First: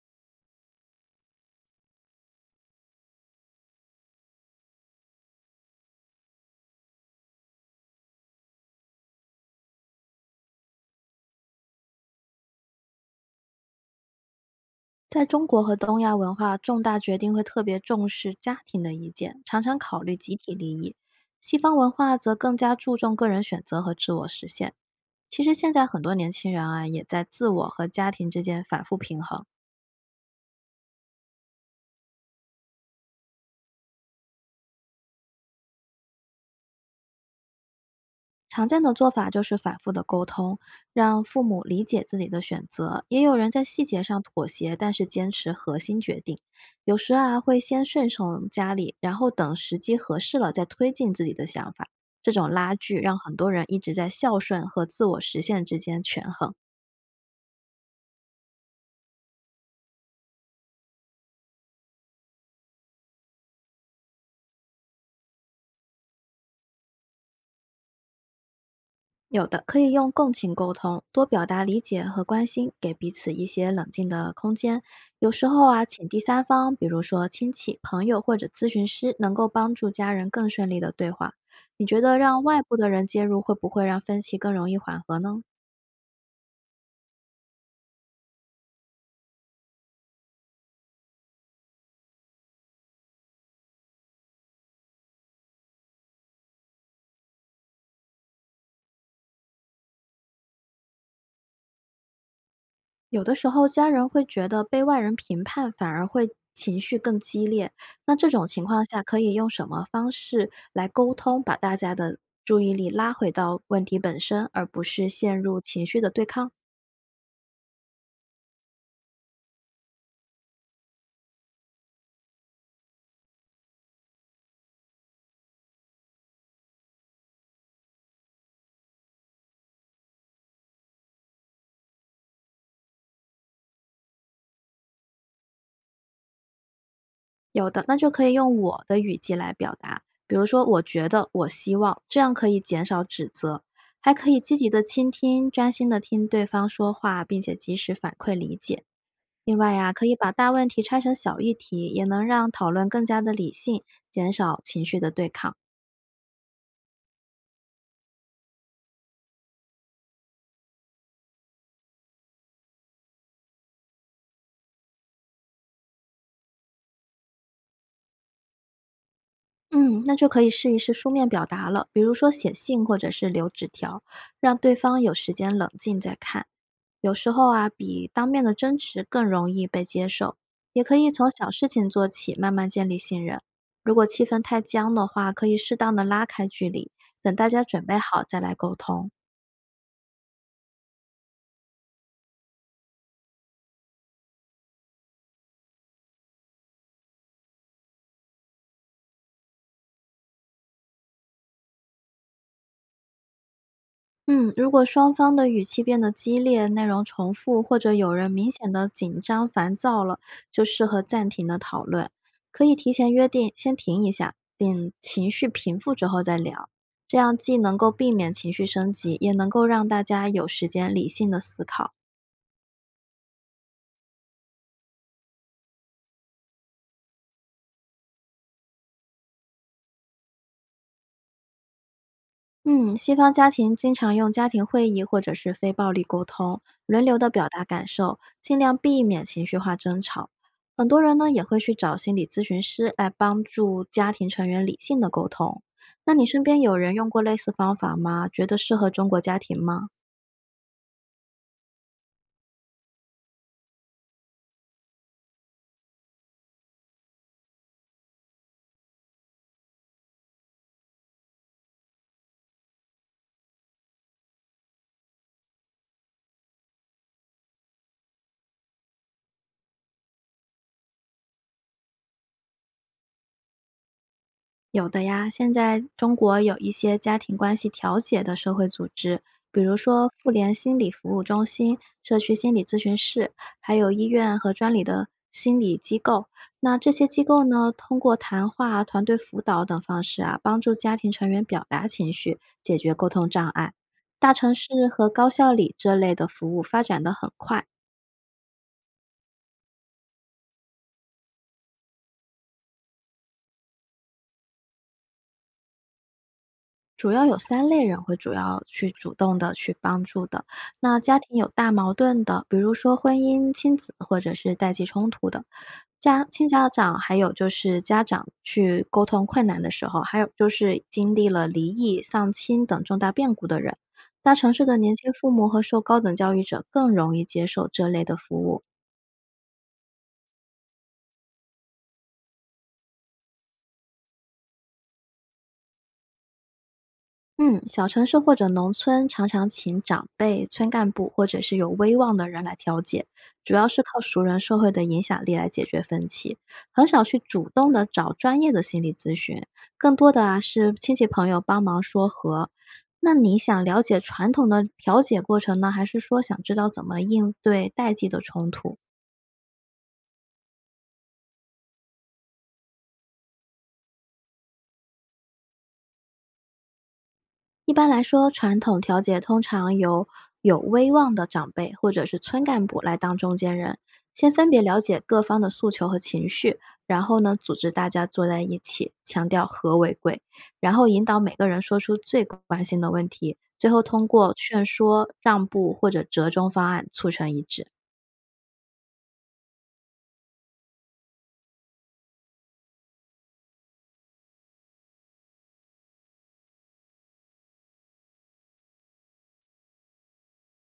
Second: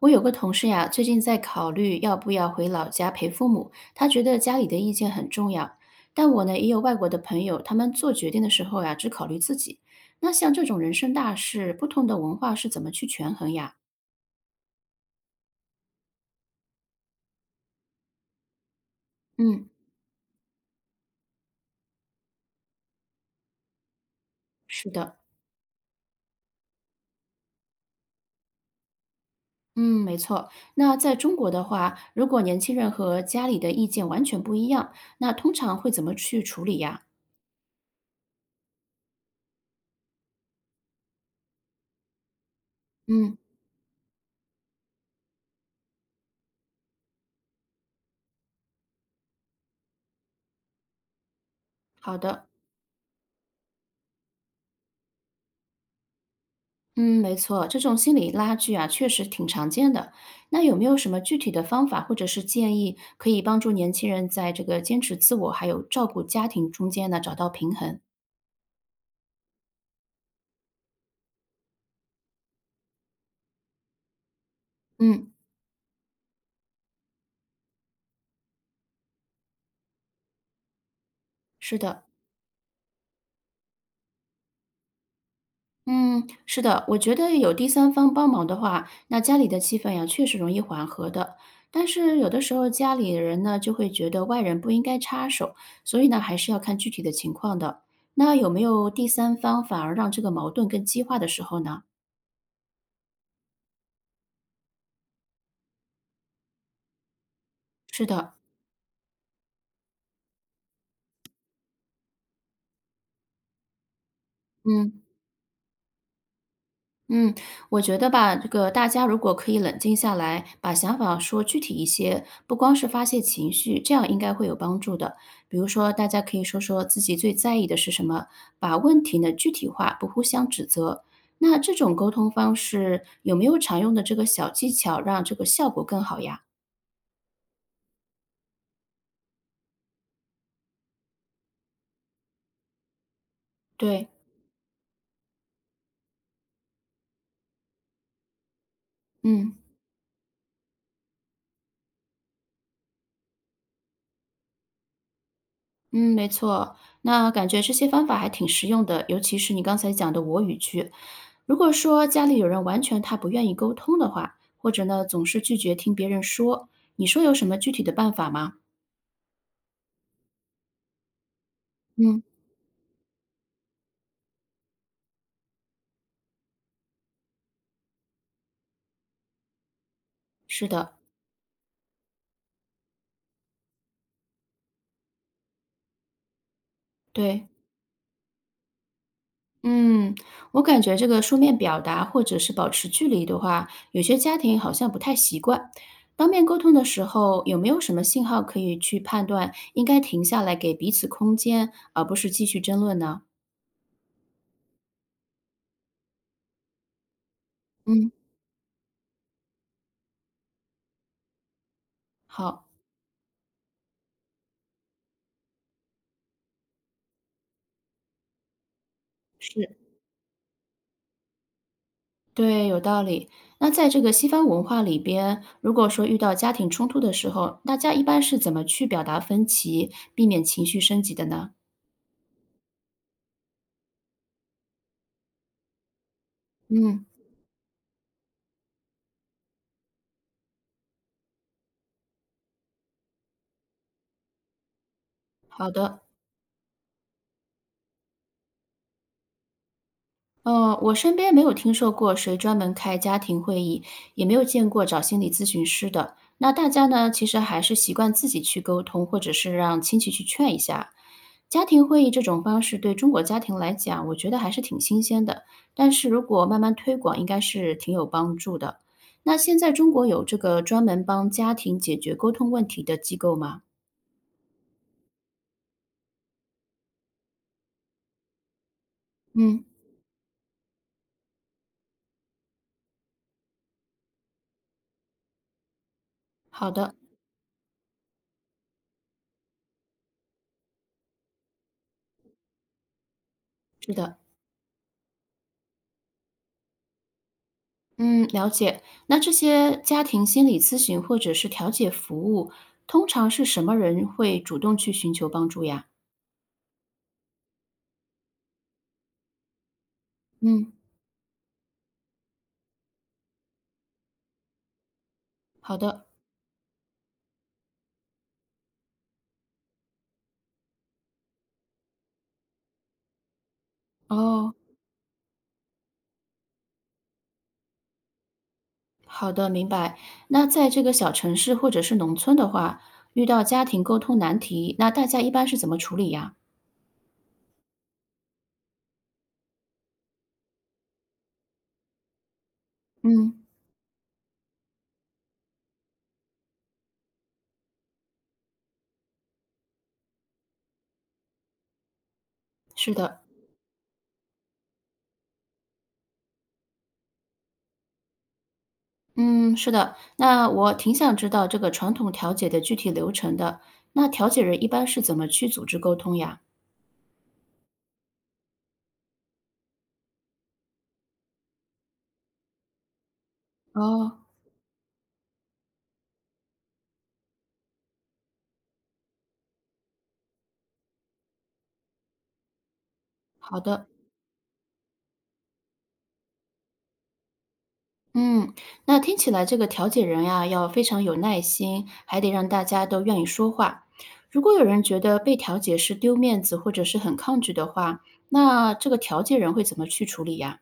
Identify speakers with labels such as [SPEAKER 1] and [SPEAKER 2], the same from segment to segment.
[SPEAKER 1] 我有个同事呀，最近在考虑要不要回老家陪父母，他觉得家里的意见很重要。但我呢，也有外国的朋友，他们做决定的时候呀，只考虑自己。那像这种人生大事，不同的文化是怎么去权衡呀？
[SPEAKER 2] 在中国和东亚文化，重大决定会特别重视家庭的意见，常
[SPEAKER 1] 嗯，
[SPEAKER 2] 常考虑集体利益。西方文化则更加注重个人选择和自我实现。
[SPEAKER 1] 是的，
[SPEAKER 2] 其实现在很多年轻人啊，也在自我和家庭之间反复平衡。
[SPEAKER 1] 嗯，没错。那在中国的话，如果年轻人和家里的意见完全不一样，那通常会怎么去处理呀？
[SPEAKER 2] 常见的做法就是反复的沟通，让父母理解自己的选择。也有
[SPEAKER 1] 嗯，
[SPEAKER 2] 人在细节上妥协，但是坚持核心决定。有时啊，会先顺从家里，然后等时机合适了再推进自己的想法。
[SPEAKER 1] 好
[SPEAKER 2] 这
[SPEAKER 1] 的。
[SPEAKER 2] 种拉锯让很多人一直在孝顺和自我实现之间权衡。
[SPEAKER 1] 嗯，没错，这种心理拉锯啊，确实挺常见的。那有没有什么具体的方法或者是建议，可以帮助年轻人在这个坚持自我还有照顾家庭中间呢，找到平衡？
[SPEAKER 2] 有的可以用共情沟通，多表达理解和关心，给彼此一些冷静的空间。有
[SPEAKER 1] 嗯，
[SPEAKER 2] 时候啊，请第三方，比如说亲戚、朋友或者咨询师，能够帮助家人更顺利的对话。
[SPEAKER 1] 是
[SPEAKER 2] 你觉
[SPEAKER 1] 的，
[SPEAKER 2] 得让外部的人介入，会不会让分歧更容易缓和呢？
[SPEAKER 1] 嗯，是的，我觉得有第三方帮忙的话，那家里的气氛呀，确实容易缓和的。但是有的时候家里人呢，就会觉得外人不应该插手，所以呢，还是要看具体的情况的。那有没有第三方反而让这个矛盾更激化的时候呢？
[SPEAKER 2] 有的时候，家人会觉得被外人评判，反而会情绪更激烈。
[SPEAKER 1] 是
[SPEAKER 2] 那这
[SPEAKER 1] 的，
[SPEAKER 2] 种情况下，可以用什么方式来沟通，把大家的注意力拉回到问题本身，而不
[SPEAKER 1] 嗯。
[SPEAKER 2] 是陷入情绪的对抗呢？
[SPEAKER 1] 嗯，我觉得吧，这个大家如果可以冷静下来，把想法说具体一些，不光是发泄情绪，这样应该会有帮助的。比如说，大家可以说说自己最在意的是什么，把问题呢具体化，不互相指责。那这种沟通方式有没有常用的这个小技巧，让这个效果更好呀？
[SPEAKER 2] 有的，那就可以用我的语气来表达，比如说我觉得，我希望，这样可以减少指责，
[SPEAKER 1] 对，
[SPEAKER 2] 还可以积极的倾听，专心的听对方说话，并且及时反馈理解。
[SPEAKER 1] 嗯。
[SPEAKER 2] 另外呀、可以把大问题拆成小议题，也能让讨论更加的理性，减少情绪的对抗。
[SPEAKER 1] 嗯，没错，那感觉这些方法还挺实用的，尤其是你刚才讲的我语句。如果说家里有人完全他不愿意沟通的话，或者呢总是拒绝听别人说，你说有什么具体的办法吗？
[SPEAKER 2] 嗯，那就可以试一试书面表达了，比如
[SPEAKER 1] 嗯，
[SPEAKER 2] 说写信或者是留纸条，让对方有时间冷静再看。有时候啊，比当面的争执更容易被接受。
[SPEAKER 1] 是
[SPEAKER 2] 也可
[SPEAKER 1] 的，
[SPEAKER 2] 以从小事情做起，慢慢建立信任。如果气氛太僵的话，可以适当的拉开距离，等
[SPEAKER 1] 对，
[SPEAKER 2] 大家准备好再来沟通。
[SPEAKER 1] 嗯，我感觉这个书面表达或者是保持距离的话，有些家庭好像不太习惯。当面沟通的时候，有没有什么信号可以去判断应该停下来给彼此空间，而不是继续争论呢？
[SPEAKER 2] 嗯，如果双方的语气变得激烈，内容重复，或者
[SPEAKER 1] 嗯，
[SPEAKER 2] 有人明显的紧张、烦躁了，就适合暂停的讨论。可
[SPEAKER 1] 好，
[SPEAKER 2] 以提前约定，先停一下，等情绪平复之后再聊。这样既能够避免情绪升级，也能够
[SPEAKER 1] 是。
[SPEAKER 2] 让大家有时间理性的思考。
[SPEAKER 1] 对，有道理。那在这个西方文化里边，如果说遇到家庭冲突的时候，大家一般是怎么去表达分歧，避免情绪升级的呢？
[SPEAKER 2] 嗯，西方家庭经常用家庭会议或者是非暴力沟通，轮
[SPEAKER 1] 嗯，
[SPEAKER 2] 流的表达感受，尽量避免情绪化争吵。很多人呢也会去找心理咨询师来帮助家庭成员理性的沟通。
[SPEAKER 1] 好的。
[SPEAKER 2] 那你身边有人用过类似方法吗？觉得适合中国家庭吗？
[SPEAKER 1] 我身边没有听说过谁专门开家庭会议，也没有见过找心理咨询师的。那大家呢，其实还是习惯自己去沟通，或者是让亲戚去劝一下。家庭会议这种方式对中国家庭来讲，我觉得还是挺新鲜的。但是如果慢慢推广，应该是挺有帮助的。那现在中国有这个专门帮家庭解决沟通问题的机构吗？
[SPEAKER 2] 有的呀，现在中国有一些家庭关系调解的社会组织，比
[SPEAKER 1] 嗯，
[SPEAKER 2] 如说妇联心理服务中心、社区心理咨询室，还有医院和专里的心理机构。
[SPEAKER 1] 好
[SPEAKER 2] 那这
[SPEAKER 1] 的，
[SPEAKER 2] 些机构呢，通过谈话、团队辅导等方式啊，帮助家庭成员表达情绪，解决沟通障碍。
[SPEAKER 1] 是的。
[SPEAKER 2] 大城市和高校里这类的服务发展得很快，
[SPEAKER 1] 嗯，了解。那这些家庭心理咨询或者是调解服务，通常是什么人会主动去寻求帮助呀？
[SPEAKER 2] 主要有三类人会主要去主动的去帮助的。
[SPEAKER 1] 嗯，
[SPEAKER 2] 那家庭有大矛盾的，比如说婚姻、亲子或者是代际冲突的，
[SPEAKER 1] 好的。
[SPEAKER 2] 家亲家长，还有就是家长去沟通困难的时候，还有就是经历了离异、丧亲等重大变故的人。大城
[SPEAKER 1] 哦，
[SPEAKER 2] 市的年轻父母和受高等教育者更容易接受这类的服务。
[SPEAKER 1] 好的，明白。那在这个小城市或者是农村的话，遇到家庭沟通难题，那大家一般是怎么处理呀？
[SPEAKER 2] 嗯，小城市或者农村常常请长辈、村干部或者是有威望的人来调解，
[SPEAKER 1] 嗯，
[SPEAKER 2] 主要是靠熟人社会的影响力来解决分歧，很少去主动的找专业的心理咨询，更多的啊是亲戚朋友帮忙说和。
[SPEAKER 1] 是
[SPEAKER 2] 那
[SPEAKER 1] 的，
[SPEAKER 2] 你想了解传统的调解过程呢，还是说想知道怎么应对代际的冲突？
[SPEAKER 1] 嗯，是的。那我挺想知道这个传统调解的具体流程的。那调解人一般是怎么去组织沟通呀？
[SPEAKER 2] 一般来说，传统调解通常由有威望的长辈或者是村干部来当中间人，
[SPEAKER 1] 哦，
[SPEAKER 2] 先分别了解各方的诉求和情绪，然后呢，组织大家坐在一起，强调和为贵，然后引导每个人说出最关心的问题，
[SPEAKER 1] 好
[SPEAKER 2] 最后
[SPEAKER 1] 的。
[SPEAKER 2] 通过劝说、让步或者折中方案促成一致。
[SPEAKER 1] 嗯，那听起来这个调解人呀，要非常有耐心，还得让大家都愿意说话。如果有人觉得被调解是丢面子，或者是很抗拒的话，那这个调解人会怎么去处理呀？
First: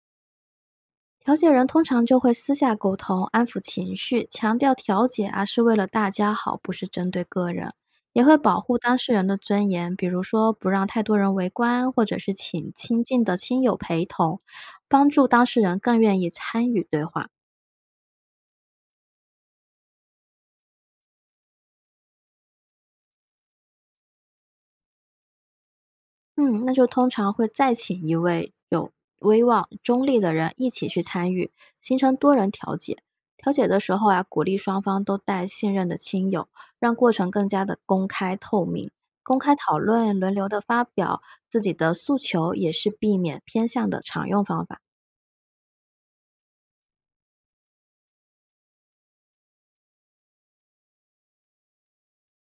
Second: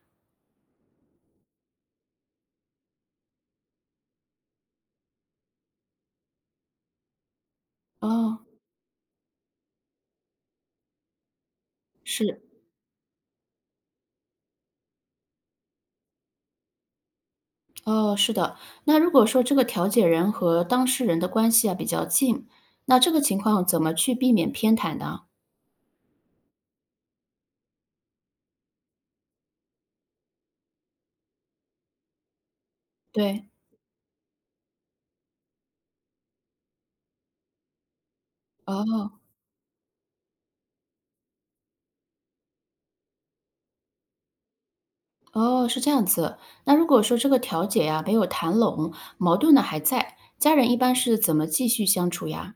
[SPEAKER 2] 调解人通常就会私下沟通，安抚情绪，强调调解啊是为了大家好，不是针对个人，也会
[SPEAKER 1] 哦，
[SPEAKER 2] 保护当事人的尊严，比如说不让太多人围观，或者是
[SPEAKER 1] 是，
[SPEAKER 2] 请亲近的亲友陪同，帮助当事人更愿意参与对话。
[SPEAKER 1] 哦，是的。那如果说这个调解人和当事人的关系啊比较近，那这个情况怎么去避免偏袒呢？
[SPEAKER 2] 嗯，那就通常会再请一位有威望、中立的人一起去参与，形成多人调解。
[SPEAKER 1] 对，
[SPEAKER 2] 调解的时候啊，鼓励双方都带信任的亲友，让过程更加的公开透明。
[SPEAKER 1] 哦。
[SPEAKER 2] 公开讨论，轮流的发表自己的诉求，也是避免偏向的常用方法。
[SPEAKER 1] 哦，是这样子。那如果说这个调解呀，没有谈拢，矛盾呢还在，家人一般是怎么继续相处呀？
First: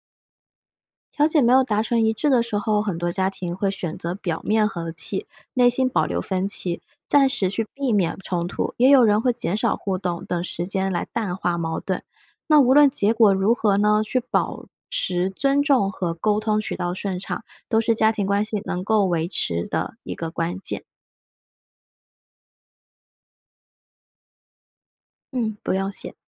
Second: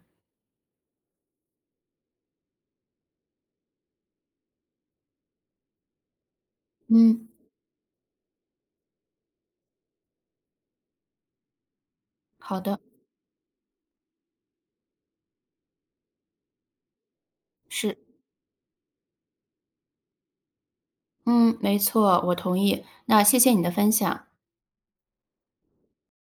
[SPEAKER 2] 调解没有达成一致的时候，很多家庭会选择表面和气，内心保留分歧，暂
[SPEAKER 1] 嗯，
[SPEAKER 2] 时去避免冲突；也有人会减少互动，等时间来淡化矛盾。那
[SPEAKER 1] 好
[SPEAKER 2] 无
[SPEAKER 1] 的，
[SPEAKER 2] 论结果如何呢，去保持尊重和沟通渠道顺畅，都是
[SPEAKER 1] 是，
[SPEAKER 2] 家庭关系能够维持的一个关键。
[SPEAKER 1] 嗯，没错，我同意。那谢谢你的分享。
[SPEAKER 2] 嗯，不用谢。